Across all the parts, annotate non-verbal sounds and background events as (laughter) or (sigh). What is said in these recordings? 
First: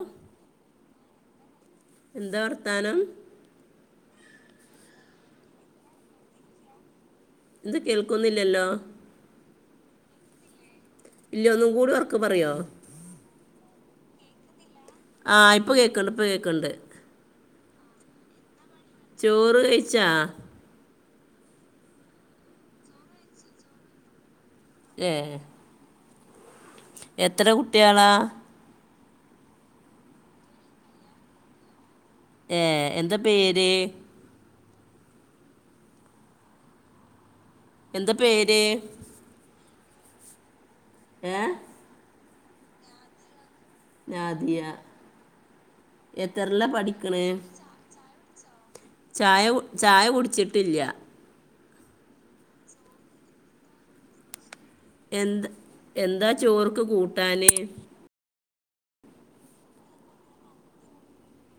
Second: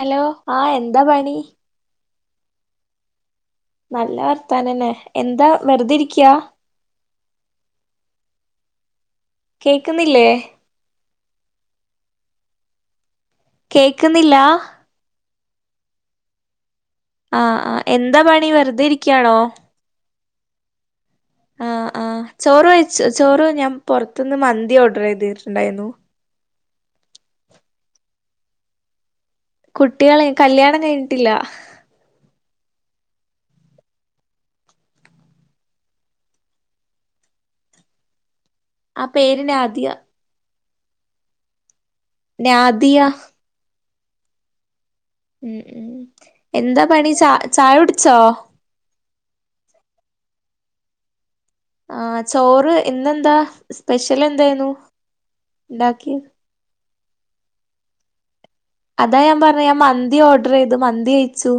Hello ആ എന്താ പണി എന്താ വർത്താനം നല്ല വർത്താനംന്നെ എന്താ വെറുതെ ഇരിക്യാ എന്തും കേൾക്കുന്നില്ലല്ലോ കേൾക്കുന്നില്ലേ ഇല്ല ഒന്നും കൂടി ഒർക്കെപറയോ കേക്കുന്നില്ല ആ ഇപ്പൊ കേക്ക്ണ്ട് ഇപ്പൊ കേക്ക്ണ്ട് ആ ആ എന്താ പണി വെറു ചോറ് കഴിച്ചാ? ആ ആ ചോറ് കഴിച്ചു ചോറ് ഞാൻ പൊറത്തുന്ന് മ ന്തി ഓർഡർ ഏ യ്തിട്ടുണ്ടായിരുന്നു എത്ര കുട്ടിയളാ കുട്ടികൾ കല്യാണം കഴിഞ്ഞിട്ടില്ല ഏ എന്ത പേര് എന്താ പേര് ആ പേരിനെ അദ തിയ ഏ നാദിയ നാദിയ ഉം ഉം എത്രല്ല എന്താ പണി പഠിക്കണേ ചാ ചായ കുടിച്ചോ? ചായ ചായ കുടിച്ചിട്ടില്ല. ആ ചോറ് ഇന്നെന്താ സ്പെഷ്യൽ എന്തായിരുന്നു? എന്ത് ഉണ്ടാക്കിയത് എന്താ ചോർക്ക് കൂട്ട് ട്ടാന് അതാ ഞാൻ പറഞ്ഞെ ഞാൻ മന്തി ഓർഡർ ചെയ്തു മന്തി കയിച്ചു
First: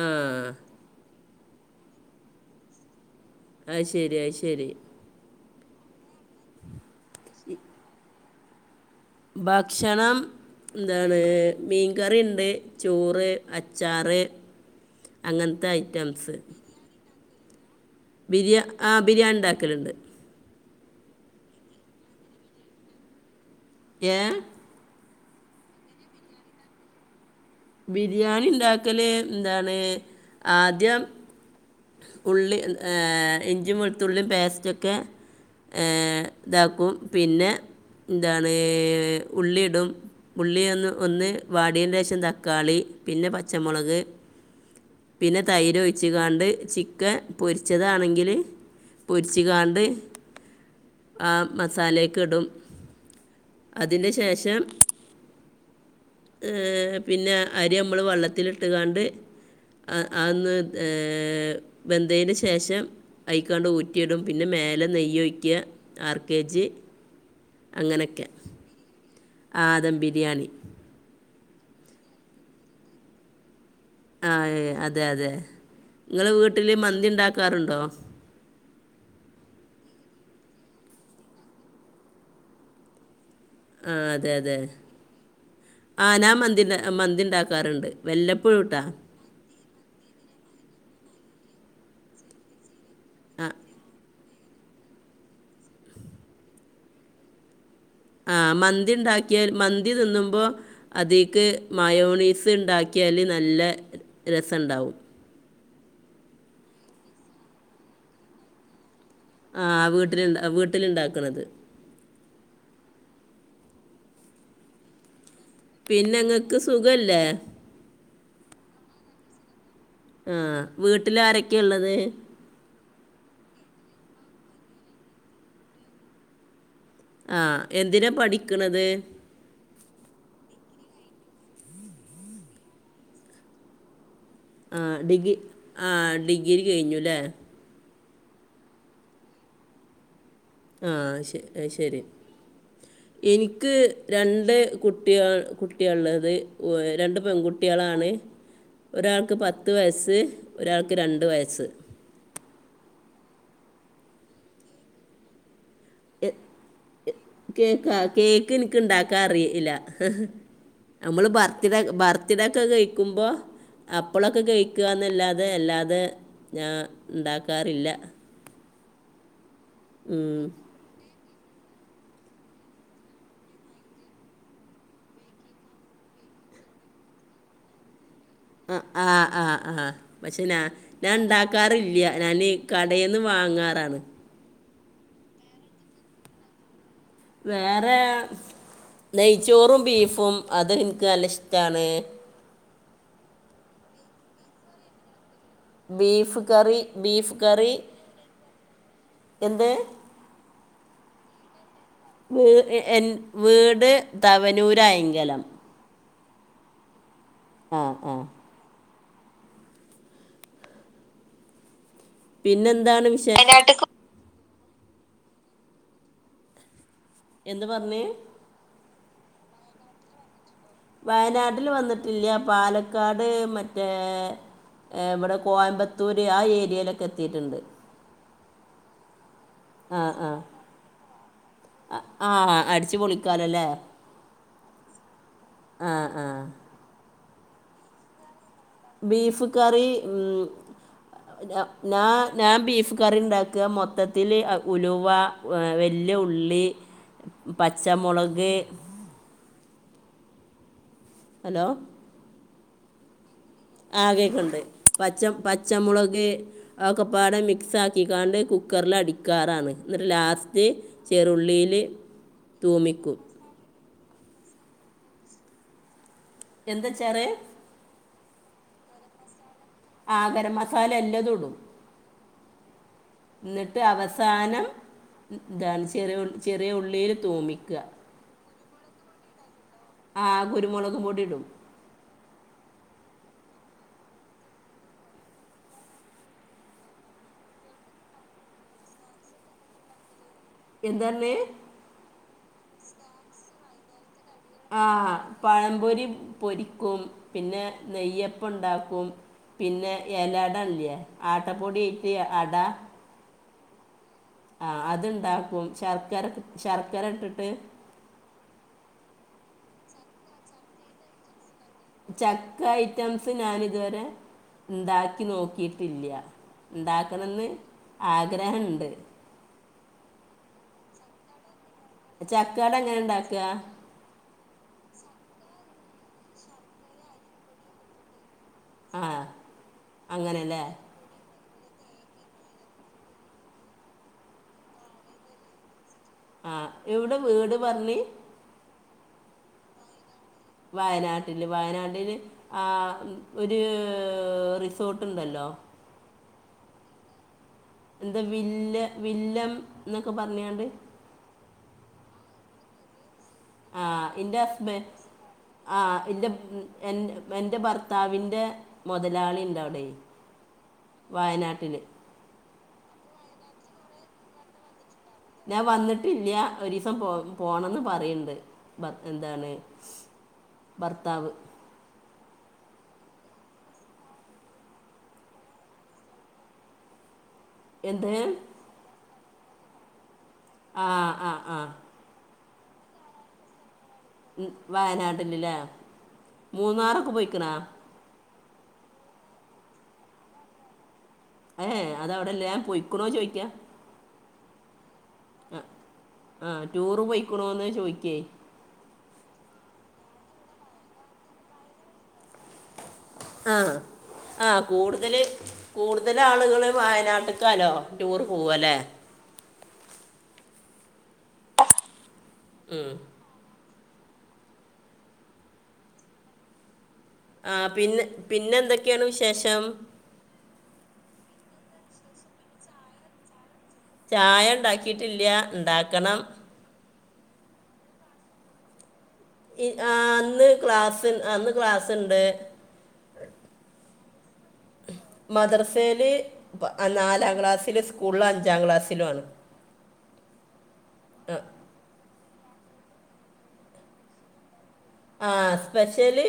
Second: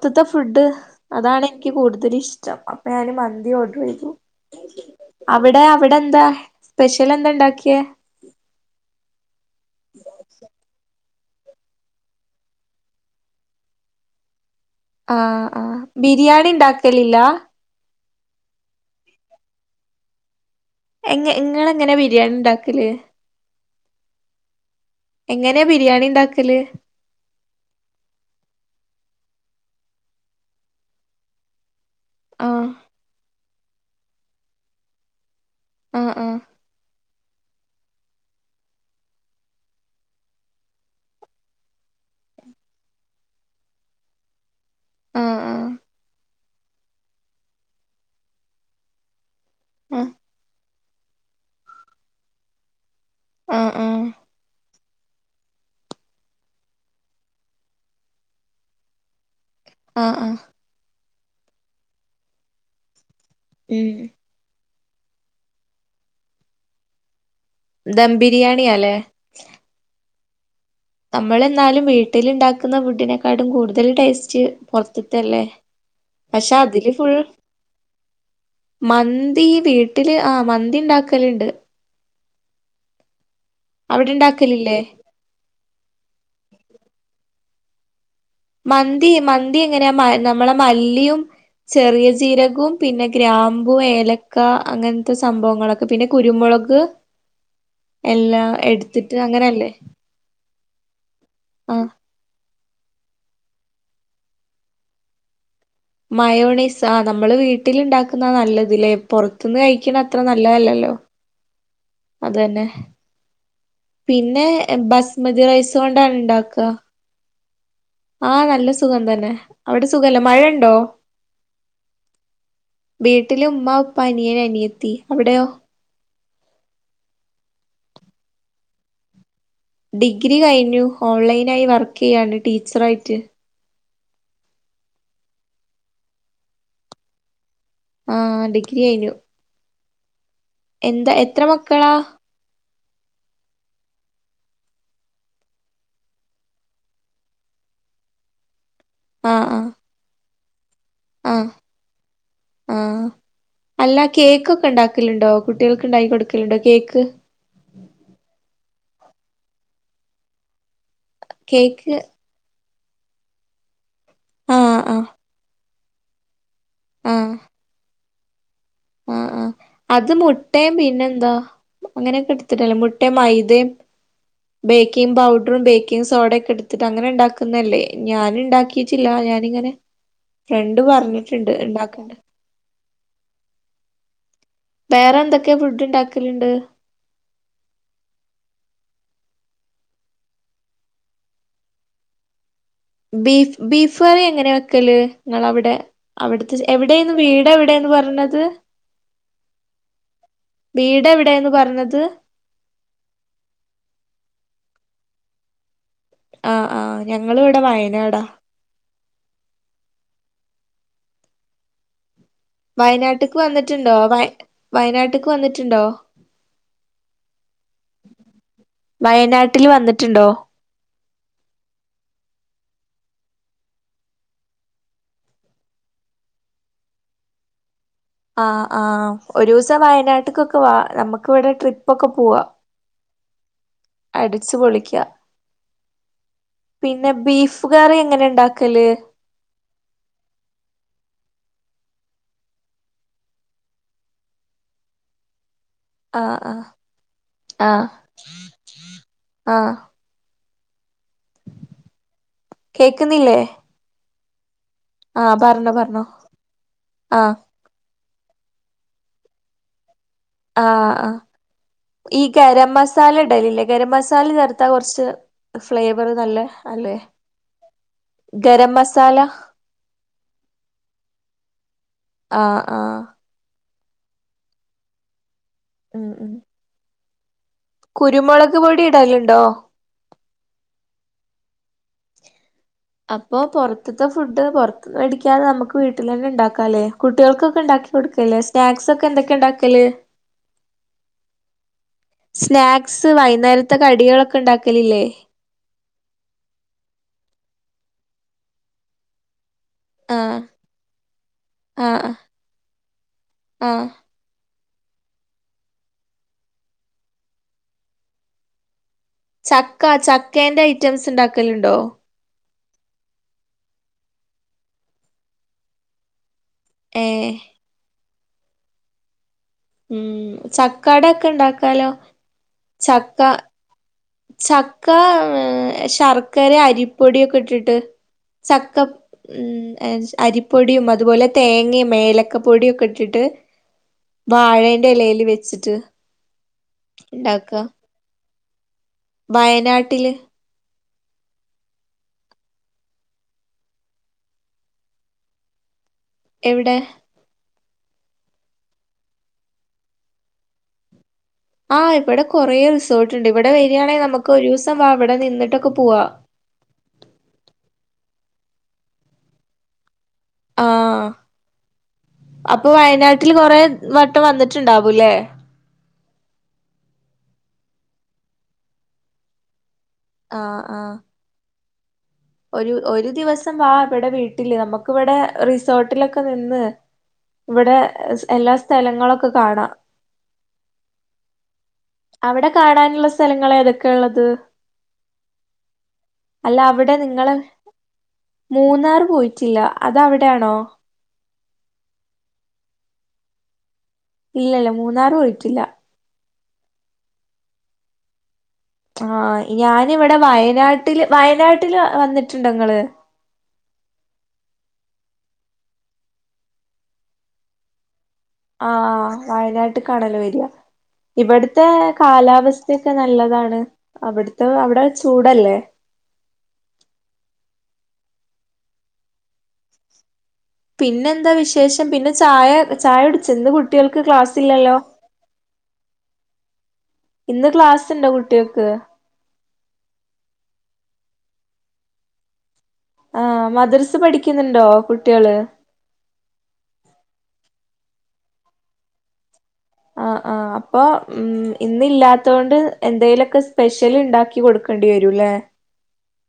ആ ഫുഡ് അതാണ് നിക്ക് കൂടുതലിഷ്ടം അപ്പൊ ഞാന് മൻ അയ്ശെരി അയ്ശെരി അവിടെ അവിടെ എന്താ സ്പെഷ്യൽ എന്താ ഇണ്ടാക്കിയെ ഭക്ഷണം ന്താ എന്താണ് മീൻകറിയുണ്ട് ചോറ് അച്ചാറ് ആഹ് ആ അങ്ങനത്തെ ഐറ്റംസ് ബിരിയാണി ഇണ്ടാക്കലില്ല ബിരിയാ ആ ബിരിയാണി ഇണ്ടാക്കലുണ്ട് എങ്ങ് ഇങ്ങളെങ്ങനെ ബിരിയാണി ഇണ്ടാക്കല് ഏ എങ്ങനെയാ ബിരിയാണി ഇണ്ടാക്കല് ബിരിയാണി ഇണ്ടാക്കല് എന്താണ് ആദ്യം ഉളളി ആഹ് എൻ ഏ ഇഞ്ച് ഇഞ്ചിയും വെളുത്തുള്ളിം പേസ്റ്റൊക്കെ ആഹ് ഏഹ് ആഹ് ഇതാക്കും പിന്നെ എന്താണ് ഉള്ളി ഇടും ഉള്ളി ഒന്ന് ഒന്ന് വാടിയേൻ്റെശം തക്കാളി പിന്നെ പച്ചമുളക് ആഹ് പിന്നെ തൈര് ഒയിച്ച്ങ്ങാണ്ട് ചിക്കൻ പൊരിച്ചതാണെങ്കിൽ പൊരിച്ച് ച്ചികാണ്ട് ആഹ് ആ മസാലേക്ക് ഇടും ആഹ് ആഹ് ആഹ് അതിന് ശേഷം ഏഹ് പിന്നെ അരി നമ്മള് വെള്ളത്തിട്ട്കാണ്ട് ആ ആഹ് ആ ആഹ് ഒന്ന് ഏ (inaudible) വെന്തേന് ശേഷം അയിക്കാണ്ട് ഉം ഊറ്റിടും പിന്നെ മേലന്ന് നെയ്യോയ്ക്കാ ആർ കെ ജി ദം അങ്ങനെയൊക്കെ ബിരിയാണിയാല്ലേ ആ ദംബിരിയാണി നമ്മൾ എന്നാലും വീട്ടിൽ ഉണ്ടാക്കുന്ന ഫുഡിനെക്കാട്ടും കൂടുത ല് ആ ടേസ്റ്റ് അതെ അതെ പൊറത്തത്തല്ലേ നിങ്ങൾ പക്ഷെ വീട്ടിൽ അതില് മന്തി ഫുൾ ഉണ്ടാക്കാറുണ്ടോ മന്തി വീട്ടില് ആ മന്തി ഉണ്ടാക്കലുണ്ട് ആ അവിടെ അതെ അതെ ഇണ്ടാക്കലില്ലേ ആനാ മന്തി മന്തി ഉണ്ടാക്ക ക്കറുണ്ട് മന്തി മന്തി എങ്ങനെയ മ നമ്മളെ മല്ലിയും ചെറിയ ജീരകവും പിന്നെ ആ ഗ്രാമ്പു ഏല ക്ക അങ്ങനത്തെ സംഭവങ്ങളൊക്കെ പിന്നെ കുരുമുളക് ആ എല്ലാം മന്തി എടുത്തിട്ട് ഉണ്ടാക്കിയാൽ അങ്ങനല്ലേ മന്തി തിന്നുമ്പോ അതിീക്ക് ആ മയോണീസ് ഉണ്ടാക്കി മുക്കിയാൽ നല്ല രസമുണ്ടാവും മയോണിസ് ആ് നമ്മള് വീട്ടിൽുണ്ടാക്കുന്ന നല്ലതില്ലേ പുൊറത്തുന്ന് ആ കഴിക്കണ അത്ര വീട്ടിലുണ്ടാ നല്ലതല്ലല്ലോ വീട്ടിലുണ്ടാക്കണത് അതന്നെ പിന്നെ ബസ് ബസ്മതി റൈസ് പിന്നെ കൊണ്ടാണ് നിങ്ങൾക്ക് ഉണ്ടാക്കുക സുഖമല്ലേ ആഹ നല്ല സുഖം തന്നെ അവിടെ സുഖല്ലേ മഴ ആഹ ഉണ്ടോ വീട്ടിൽ ആരൊക്കെയ ഉള്ളത് വീട്ടില ഉമ് ഉപ്പ അനിയന അനിയെത്തി അവിടെയോ ആഹ എന്തിനാ പഠിക്കണത് ഡിഗ്രി കഴിഞ്ഞു ഓൺലൈന ആയി വർക്ക് ചെയ്യാണ് ടീച്ചർയിട്ട് ആ ഡിഗി ആഹ ഡിഗ്രി കഴിഞ്ഞുല്ലേ ആഹ ഡിഗ്രി ആയിനു ആ എന്താ എത്ര ശ- മക്കളാ ശരി എനിക്ക് രണ്ട് കുട്ടി കുട്ടിയള്ളത് രണ്ട് പെൺകുട്ടികളാണ് ഒരാൾക്ക് ആഹ് പത്ത് ആഹ് വയസ് ഒരാൾക്ക് രണ്ട് ആഹ് വയസ്സ് ആഹ് അല്ല കേക്കൊക്കെ ഉണ്ടാക്കലുണ്ടോ കുട്ട കുട്ടികൾക്ക് ഉണ്ടായി കൊടുക്കലണ്ടോ കേക്ക് ഇണ്ടാക്കാ അറില്ല നമ്മള് ഭർത്തി കേക്ക് ഭർത്തിട ഒക്കെ കഴ ിക്കുംബ അപ്പോളൊക്കെ ആഹ് ആഹ് കഴിക്കുകന്നല്ലാതെ അല്ലാത അത ഞാൻ ഉണ്ടാക്കാറില്ല ആഹ ആ അത് ഉം. മുട്ടയും പിന്നെ എന്താ അങ്ങനെയൊക്കെ എടുത്തിട്ടല്ലേ മുട്ടയും മൈദയും ബേക്കിംഗ് പൗഡറും ബേക്കിങ് സോഡ ഒക്കെ എടുത്തിട്ട് അങ്ങനെ ഉണ്ടാക്കുന്നല്ലേ ഞാൻ ആ ആ ഉണ്ടാക്കിയിട്ടില്ല ആഹ് ഞാനിങ്ങനെ ആ പക്ഷെ ഞാ ഫ്രണ്ട് ഞാൻ പറഞ്ഞിട്ടുണ്ട് ഉണ്ടാക്കാറില്ല ഉണ്ടാക്കണ്ട് ഞാാന് ക കടേന്ന് വാങ്ങാറാണ് വേറെ എന്തൊക്കെയ ഫുഡ് ഉണ്ടാക്കലുണ്ട് വേറെ നെയ്ച്ചോറും ബീഫും അത എനിക്ക് നല്ല ഇഷ്ടാണ് ബീഫ് ബീഫ് കറി എങ്ങനെയാ വെക്കല് നിങ്ങളവിടെ ബീഫ് അവിടുത്തെ കറി എവിടെയന്ന് ബീഫ് വീട് കറി എവിടെന്ന് പറഞ്ഞത് എന്ത് വീട് എവിടെന്ന് പറഞ്ഞത് ങ് ങ് എൻ വീട് തവനൂ പായങ്കലം ആഹ് ആഹ് ഞങ്ങള് ഇവിടെ ആ വയനാടാ പിന്നെന്താണ് വയനാട്ടക്ക് വിശേഷം വന്നിട്ടുണ്ടോ വ വയനാട്ടക്ക് വന്നിട്ടുണ്ടോ എന്ത് പറഞ്ഞേ വയനാട്ടിൽ വന്നിട്ടുണ്ടോ വയനാട്ടില് വന്നിട്ടില്ല പാലക്കാട് മറ്റേ ഇവിടെ കോയമ്പത്തൂര് ആ ഏരിയയിലൊക്കെ എത്തിട്ടുണ്ട് ആഹ് ആ ഒരു ദിവസം ആ വയനാട്ടക്കൊക്കെ വാ നമുക്ക് ഇവിടെ ആ, ട്രിപ്പൊക്കെ ആ പോവാ അടിച്ച് പൊളിക്കാലല്ലേ അടച്ച് പൊളിക്ക ആ ആ പി പിന്നെ ബീഫ് കറി എങ്ങനെ ഇണ്ടാ ബീഫ് കറി ഉം ഞാൻ ഞാൻ ബീഫ് കറി ഉണ്ടാക്കുക മൊത്തത്തിൽ ഉലുവ വലിയ ആഹ് ഉള്ളി ആഹ് ആഹ് പച്ചമുളക് ആഹ് ഹലോ കേക്കുന്നില്ലേ ആകെക്ക്ണ്ട് പച്ച ആഹ് പറഞ്ഞോ പറഞ്ഞോ പച്ചമുളക് ആതോക്കപ്പാട ആഹ് മിക്സ് ആക്കി ആക്കിക്കാണ്ട് കുക്കറിലടിക്കാറാണ് ആഹ് ആ ഈ ഗരമസാല തൂമിക്കും ഇടലില്ലേ ഗരമസാ ചേർത്താ കൊറ്ച്ച് ഫ്ലേ റി നല്ല എന്താ അല്ലേ വെച്ചാൽ ഗരമസാല ആ ഗരമസാല എല്ലതുടും ആഹ് ആഹ് എന്നിട്ട് അവസാനം ഇതാണ് ഉം ചെറിയ ഉം ചെറിയ ഉള്ളീല് (unintelligible) കുരുമുളക് പൊടി ഇടല്ണ്ടോ ആ കുരുമുളകും പൊടി ഇടും അപ്പൊ പുറത്ത്ത്തെ ഫുഡ് പൊറത്ത്ന്ന് മേടിക്കാതെ നമുക്ക് വീട്ടിൽ തന്നെ ഇണ്ടാക്കല്ലേ കുട്ടികൾക്കൊക്കെ ഉണ്ടാക്കി കൊടുക്കല്ലേ സ്നാക്സ് ഒക്കെ എന്തൊക്കെ ഉണ്ടാക്കിയല് (unintelligible) സ്നാക്സ് വൈന്നേരത്തെ കടികളൊക്കെ ഇണ്ടാക്കലില്ലേ ആഹ പഴംപൊരി പൊരിക്കും പിന്നെ നെയ്യപ്പണ്ടാക്കും പിന്നെ ആഹ് എലടല്ല്യെ ആട്ടപ്പൊടിയേറ്റ് അട ആഹ ആ അത്ണ്ടാക്കും ശർക്കര ശർക്കര ഇട്ടിട്ട് ചക്ക ചക്കേന്റെ ഐറ്റംസ് ഉണ്ടാക്ക ചക്ക ഐറ്റംസ് ഞാനിതുവരെ ഉണ്ടാക്കി നോക്കീട്ടില്ല്യ ഏഹ് ഉണ്ടാക്കണന്ന് ആഗ്രഹണ്ട് ഉം ചക്കാട ഒക്കെ ഇണ്ട ചക്കട എങ്ങനെ ഇണ്ടാക്ക ചക്ക ശർക്കരെ അരിപ്പൊടിയൊക്കെട്ട്ട്ട് ചക്ക ആ ഉമ് അങ്ങനെ അല്ലേ അരിപ്പൊടിയും അതുപോലെ തേങ്ങയും ഏലക്ക പൊടിയും ഒക്കെ ഇട്ടിട്ടു വാഴേന്റെ ഇലേൽ വെച്ചിട്ട് ആഹ എവിടെ വീട് ഉണ്ടാക്കുക പറഞ്ഞ് വയനാട്ടില് വയനാട്ടില് വയനാട്ടില് ആ ഒരു റിസോർട്ട്ണ്ടല്ലോ എവിടെ എന്താ വില്ല വില്ലം ന്നൊക്കെ പറഞ്ഞാണ്ട് ആഹ് ഇവിടെ കൊറെ റിസോർട്ട് ഉണ്ട് ഇവിടെ ആ് വരികയാണെങ്കിൽ നമുക്ക് എറെ ഒരു ദിവസം ഹസ്ബൻഡ വാ ഇവിടെ നിന്നിട്ടൊക്കെ ആ പോവാ എറെ എ എന്റെ ഭർത്താവിന് (unintelligible) മുതലാളി ഉണ്ടവിടെ ആഹ അപ്പൊ വയനാട്ട വീട്ടിൽ കുറെേ വട്ടം വന്നിട്ടുണ്ടാവും ഞാൻ വന്നിട്ട് ഇല്ലിയാ ഒരു ദിവസം പോ പോണംെന്ന് പറയണ്ട് എന്താണ് ആഹ ആഹ ഭർത്താവ് ഒരു ഒരു ദിവസം വാ ഇവിടെ വീട്ടില് നമുക്ക് ഇവിടെ റിസോർട്ടിലൊക്കെ നിന്ന് ഇവിടെ എന്ത് എല്ലാ സ്ഥലങ്ങളും പ്പ കാണാ ആഹ് ആഹ് ആഹ് അവിടെ കാണാന്ള്ള സ്ഥലങ്ങളേതൊ മ് വയനാട്ടില്ല്ല്ലെ അല്ല അവിടെ മൂന്നാറൊക്കെ പോയി നിങ്ങള് ക്ക്ണോ മൂന്നാർ പോയിട്ടില്ല അതവ്ടെണോ ഏ അതവിടല്ല ഞാൻ പൊയ്ക്ക്ണോ ചോയ്ക്കാ ഇല്ല ഇല്ല മൂ ന്നാറ് പോയ്ട്ടില്ല ആ ടൂറ് പോയിക്കുണോന്ന് ചോയിക്കേ ആ ഞാനിവിടെ വയനാട്ടില് വയനാട്ടില് വന്നിട്ടുണ്ടോങ്ങള് ആ ആ കൂടുതല് കൂടുതലാളുകള് വായനാട്ട്ക്കാലോ ആ വയനാട്ട്ക്കാണല്ലൊ വര്യാ ഇവിടുത്തെ ഉം. കാലാവസ്ഥൊക്കെ നല്ലതാണ് അവിടുത്തെ അവിടെ ചൂടല്ലേ ആ പിന്നെ പിന്നെന്തൊക്കെയാണ് വിശേഷം പിന്നെന്താ വിശേഷം പിന്നെ ചായ ചായുട്ച്ചോ ഇന്ന് കു ചായ ഇണ്ടാക്കിട്ടില്ല ഇണ്ടാക്കണം ഇന്ന് ക്ലാസ്സുണ്ടോ കുട്ട്യള്ക്ക് ഈ ആ ഇന്ന് ക്ലാസ്സ് ആ ഇന്ന് ക്ലാസ്സ്ണ്ട് ആ മദ്രസ് പഠിക്കുന്നുണ്ടോ കുട്ട്യെള് ത്തിലെ സ്കൂള്ല് അഞ്ചാ ക്ലാസിലു ആണ് ആ ആഹ് അപ്പൊ ഉം ഇന്നില്ലാ ത്തോണ്ട് എന്തേലൊക്കെ സ്പെഷ്യലുണ്ടാക്കി കൊടു ആ സപെഷ്യല്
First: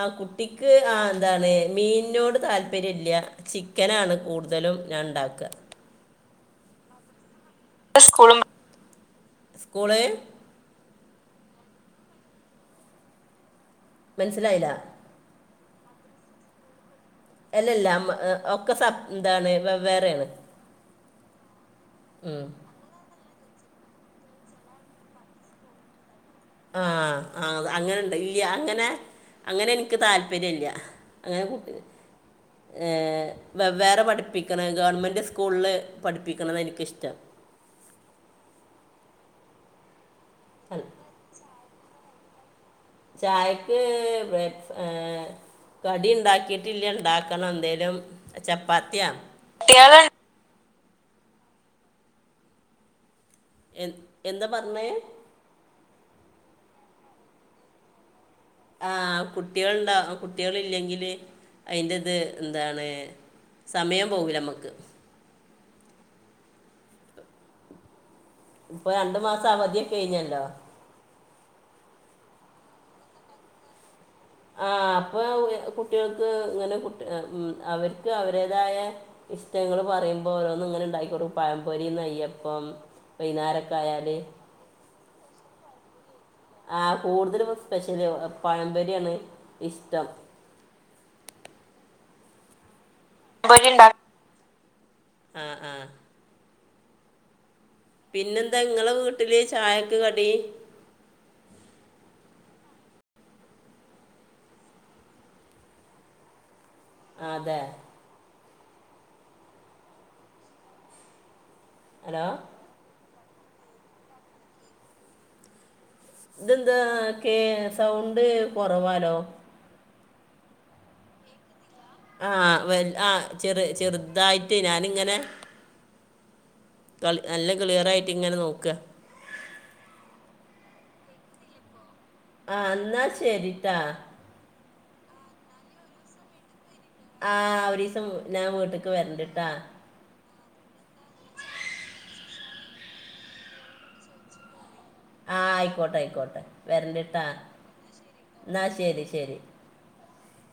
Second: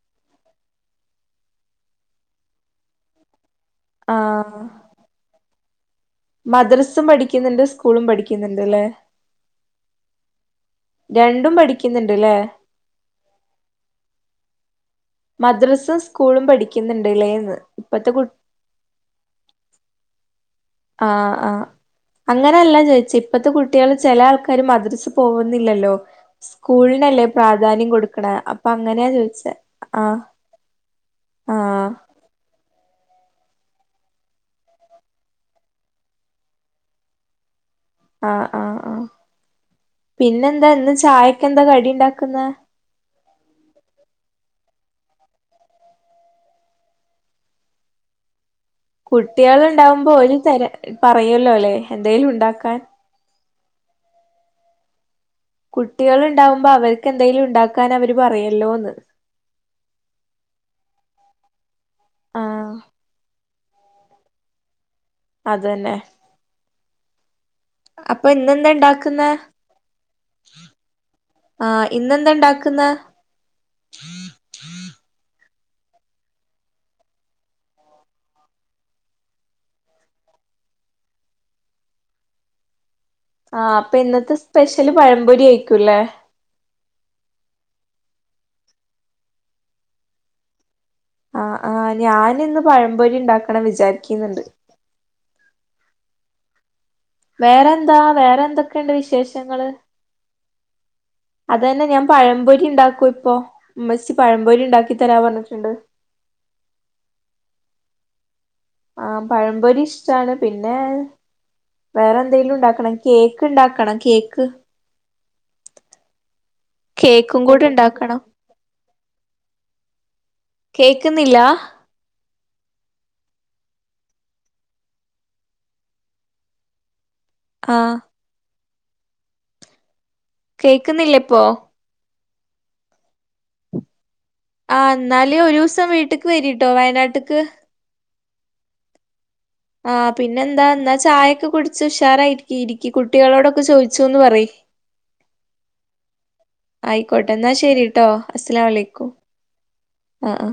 ആ കു ട്ടിക്ക് ആ എന്താണ് മീനോട് താല്പര്യല്ല ചിക്കനാണ് ആഹ് കൂടുതലും ഞാൻ ഇണ്ടാക്ക മദ്രസും പഠി ക്കുന്നുണ്ട് സ്കൂളും പഠിക്കുന്നുണ്ട്ല്ലേ സ്കൂള് രണ്ടും പഠിക്കിന്ന്ണ്ട്ല്ലേ മന്സ്സിലായില്ല മദ്രസും സ്കൂളും പഠിക്കിന്ന് എല്ലല്ല നമ്മ ഒക്കെ സ ന്താണ് വെവ്വേറേണ് ആ ആ അങ്ങനെയല്ലാഞ്ഞാ ചോയിച്ചേ ഇപ്പത്തെ കുട്ട്യേള് ചെല ആള്ക്കാര് മദ്രസ പോവുന്നില്ലല്ലോ ആ ആ അങ്ങനെണ്ട് അപ്പൊ അങ്ങനെ അങ്ങനെയാ ചോയിച്ചെ അങ്ങനെ എനിക്ക് ആഹ് താല്പര്യല്ല അങ്ങനെ കുട്ടി ആഹ് ഏ വേറെ പഠിപ്പിക്കണം ഗവണ്മെന്റ് സ്കൂളിൽ പഠിപ്പിക്കണത എനിക്കിഷ്ടം ആഹ് ആ ആ പിന്നെ എന്താ ഇന്ന് ചായക്കെ എന്താ കടി ഇണ്ടാക്ക വേക്കുന്നെ ചായക്ക് വേ ഏ കടി ഉണ്ടാക്കിട്ടില്ല ഉണ്ടാക്കണം എന്തേലും ചപ്പാത്തിയാ കുട്ടികൾ ഉണ്ടാവുമ്പോ കുട്ടികളുണ്ട് ഒരു തരം പറയല്ലോ അല്ലെ എന്തേലും ഉണ്ടാക്കാൻ എ എന്താ പറഞ്ഞേ കുട്ടികൾ ഉണ്ടാവുമ്പോ അവർക്ക്ന്തെലും ഉണ്ടാക്കാന് അവ ആ കുട്ടികൾണ്ടാവ കുട്ടികൾ ഇല്ലെങ്കില് അയിന്റേത് ആഹ് എന്താണ് സമയം പോകൂല്ല നമുക്ക് അതന്നെ അപ്പൊ ഇന്നെന്താ ഇപ്പൊ രണ്ടു ഇണ്ടാക്കുന്നെ മാസം അവധിയൊക്കെ കഴിഞ്ഞല്ലോ ആ ഇന്നെന്തണ്ടാക്കുന്നെ ആ അപ്പൊ കുട്ടികൾക്ക് ഇങ്ങനെ മൂ ആ അവർക്ക് അവരുേതായ ഇഷ്ടങ്ങൾ പറയുമ്പോൾ ഓരോന്നും ഇങ്ങനെ ഉണ്ടാക്കൊടുക്കും പഴംപൊരി നെയ്യപ്പം ആ വൈകുന്നേരമൊക്കെ അപ്പൊ ആയാൽ ഇന്നത്തെ സ്പെഷ്യല് പഴംപൊടി ആയിരീ ക്കിലേ ആ കൂടുതലും സ്പെഷ്യല് പഴപൊരിണ് ഇഷ്ടം ആ ആ ഞാനിന്ന് പഴ പൊരി ഉണ്ടാക്കണം വിചാരിക്കുന്നുണ്ട് ആ ആ വേറെന്താ വേറെ പിന്നെന്താ എന്തൊക്കെയണ്ട് നിങ്ങളെ വീട്ടിൽ വിശേഷങ്ങള് ചായക്ക് കടി അത് തന്നെ ഞാൻ പഴപൊരി ഉണ്ടാക്കോ ഇപ്പൊ ഉമ്മസി പഴമ്പല ഉണ്ടാക്കി തരാ പറഞ്ഞിട്ടുണ്ട് അതെ ആ പഴംപൊരി ഇഷ്ടാണ് പിന്നെ വേറെ ഹലോ എന്തെലും ഉണ്ടാക്കണം കേക്ക് ഇണ്ടാക്കണം കേക്ക് ഇതന്താ കേ കേക്കും കൂടി ഉണ്ടാക്കണം സൗണ്ട് കുറവാലോ കേക്കുന്നില്ല ആ വേ ആ ചെറു ചെറുതായിട്ട് ഞാനിങ്ങനെ നല്ല ആഹ് ക്ലിയറയിട്ട് ഇങ്ങനെ നോക്ക കേക്കുന്നില്ലേ ഇപ്പോ ആ എന്നാ ശരിട്ടാ ആ എന്നാല് ഒരുസം വീട്ടേക്ക് വേരി ട്ടോ ആ വയനാട്ട്ക്ക് ഒരു ദിവസം ഞാൻ വീട്ട്ക്ക് വെര്ന്റ് ആ പിന്നെന്താ എന്നാ ചായയൊക്കെ കുടിച്ച് ഉഷാറായിരി ഇരിക്കി കുട്ടികളോടൊക്കെ ചോദിച്ചുന്ന് പറയ് ആ ആയിക്കോട്ടെ ആയിക്കോട്ടെ വരണ്ടിട്ടാ ആയിക്കോട്ടെ എന്നാ ശരിട്ടോ എന്നാ ശരി ശരി ആ ആ